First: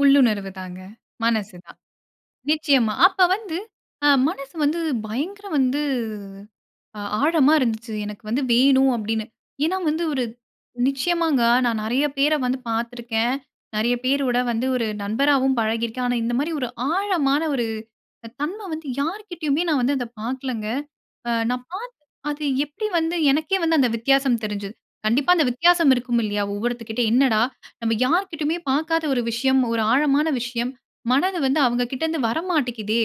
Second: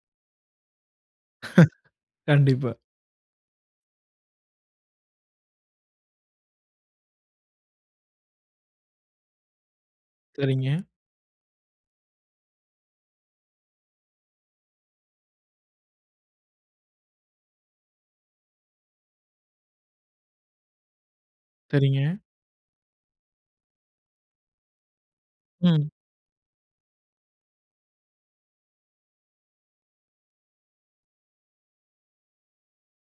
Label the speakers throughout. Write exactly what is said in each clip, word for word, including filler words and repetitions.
Speaker 1: உள்ளுணர்வு தாங்க. மனசு தான்.
Speaker 2: கண்டிப்பா.
Speaker 1: நிச்சயமா. அப்ப வந்து, அ மனசு வந்து பயங்கர வந்து அ ஆழமா இருந்துச்சு. எனக்கு வந்து வேணும் அப்டின்னு! ஏன்னா வந்து ஒரு
Speaker 2: சரிங்க.
Speaker 1: நிச்சயமாங்க. நான் நிறையா பேர வந்து பாத்துருக்கேன். நிறையா பேரோட வந்து ஒரு நண்பராவும் பழகிருக்கேன். ஆனா இந்த மாரி ஒரு ஆழமான ஒரு அ தன்மை வந்து, யார்கிட்டயுமே நான் வந்து அத பாக்கலங்க! அ நான் பாத்து,
Speaker 2: சரிங்க.
Speaker 1: அது எப்டி வந்து எனக்கே வந்து அந்த வித்தியாசம் தெரிஞ்சது. கண்டிப்பா அந்த
Speaker 2: ம்.
Speaker 1: வித்தியாசம் இருக்கும் இல்லையா? ஒவ்வொருத்தர் கிட்ட, "என்னடா நம்ம யார்கிட்டயுமே பாக்காத ஒரு விஷயம், ஒரு ஆழமான விஷயம், மனது வந்து அவுங்ககிட்டருந்து வரமாட்டிக்குதே"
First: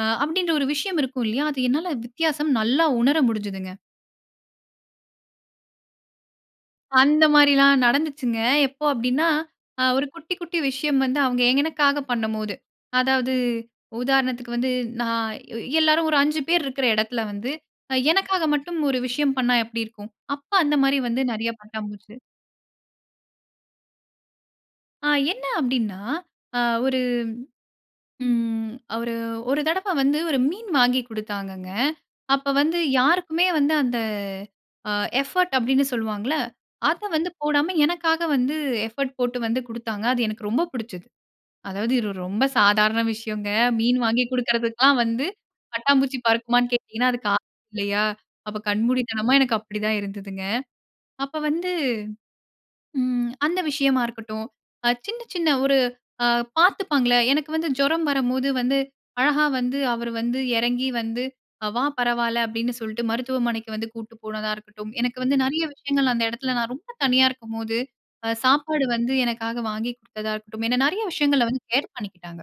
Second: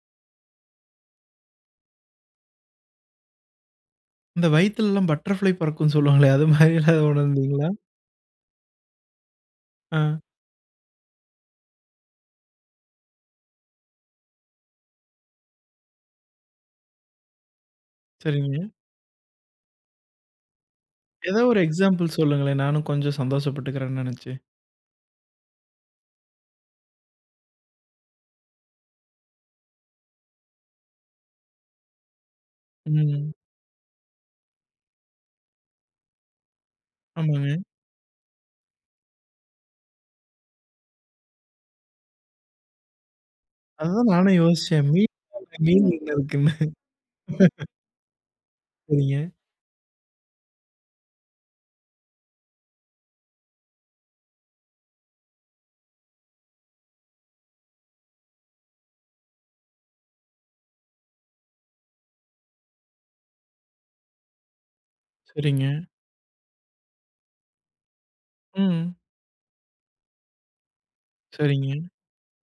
Speaker 1: அ அப்படின்ற ஒரு விஷயம் இருக்கும் இல்லையா, அது என்னால வித்தியாசம் நல்லா உணர முடிஞ்சதுங்க.
Speaker 2: இந்த வயித்துலலாம் பட்டர்ஃபிளை பறக்கும்னு சொல்லுவாங்களே! அது மாரிலாம்
Speaker 1: அந்த
Speaker 2: உணர்ந்தீங்களா?
Speaker 1: மாரிலாம் நடந்துச்சுங்க. எப்போ அப்டின்னா, அ ஒரு
Speaker 2: அ.
Speaker 1: குட்டி குட்டி விஷயம் வந்து அவுங்க எனக்காக பண்ணம்போது, அதாவது, உதாரணத்துக்கு வந்து, நான் எ எல்லாரும், ஒரு அஞ்சு பேர் இருக்கிற எடத்தில வந்து, அ எனக்காக
Speaker 2: சரிங்க.
Speaker 1: மட்டும் ஒரு விஷயம் பண்ணா எப்டி இருக்கும்? அப்ப அந்த மாரி வந்து
Speaker 2: ஏதாவது
Speaker 1: நறையா
Speaker 2: ஒரு
Speaker 1: பட்டாம்
Speaker 2: எக்ஸாம்பிள்
Speaker 1: பூச்சு
Speaker 2: சொல்லுங்களேன். நானும் கொஞ்சம் சந்தோஷப்பட்டுக்கிறேனே நெனச்சு.
Speaker 1: அ என்ன அப்டின்னா, அ ஒரு ம் ஒரு அ ஒரு தடவ வந்து, ஒரு மீன் வாங்கி குடுத்தாங்கங்க. அப்ப வந்து,
Speaker 2: ம்.
Speaker 1: யாருக்குமே வந்து அந்த அ எஃபர்ட் அப்டின்னு சொல்லுவாங்கல்ல! அத வந்து
Speaker 2: ஆமாங்க.
Speaker 1: போடாம, எனக்காக வந்து எஃபர்ட் போட்டு வந்து குடுத்தாங்க. அது எனக்கு ரொம்ப பிடிச்சது. அதாவது இது ஒரு ரொம்ப சாதாரண விஷயங்க. மீன்
Speaker 2: அதுதான்
Speaker 1: வாங்கி
Speaker 2: நானும் யோசிச்சேன்.
Speaker 1: குடுக்கறதுக்குலாம்
Speaker 2: மீன்
Speaker 1: வந்து,
Speaker 2: [unintelligible] மீன் என்ன
Speaker 1: பட்டாம்பூச்சி
Speaker 2: இருக்குன்னு?
Speaker 1: பறக்குமான்னு கேட்டீங்கன்னா, அதுக்கு ஆ [unintelligible] இல்லையா? அப்ப
Speaker 2: சரிங்க.
Speaker 1: கண்மூடித்தனமா எனக்கு அப்டிதான் இருந்ததுங்க. அப்ப வந்து ம். அந்த விஷயமா இருக்கட்டும், அ சின்ன சின்ன ஒரு, அ பாத்துப்பாங்கல! எனக்கு வந்து ஜுரம் வரும்போது வந்து, அழகா வந்து அவரு வந்து எறங்கி வந்து, "வா பரவால்ல" அப்டின்னு சொல்ட்டு, மருத்துவமனைக்கு வந்து கூட்டு போனதா இருக்கட்டும், எனக்கு வந்து
Speaker 2: சரிங்க.
Speaker 1: நிறையா விஷயங்கள் அந்த எடத்துல நான் ரொம்ப தனியா இருக்கும்போது, அ சாப்பாடு
Speaker 2: ம்.
Speaker 1: வந்து எனக்காக வாங்கிக் குடுத்ததா இருக்கட்டும், என்ன நிறையா விஷயங்கள வந்து
Speaker 2: சரிங்க.
Speaker 1: கேர் பண்ணிக்கிட்டாங்க.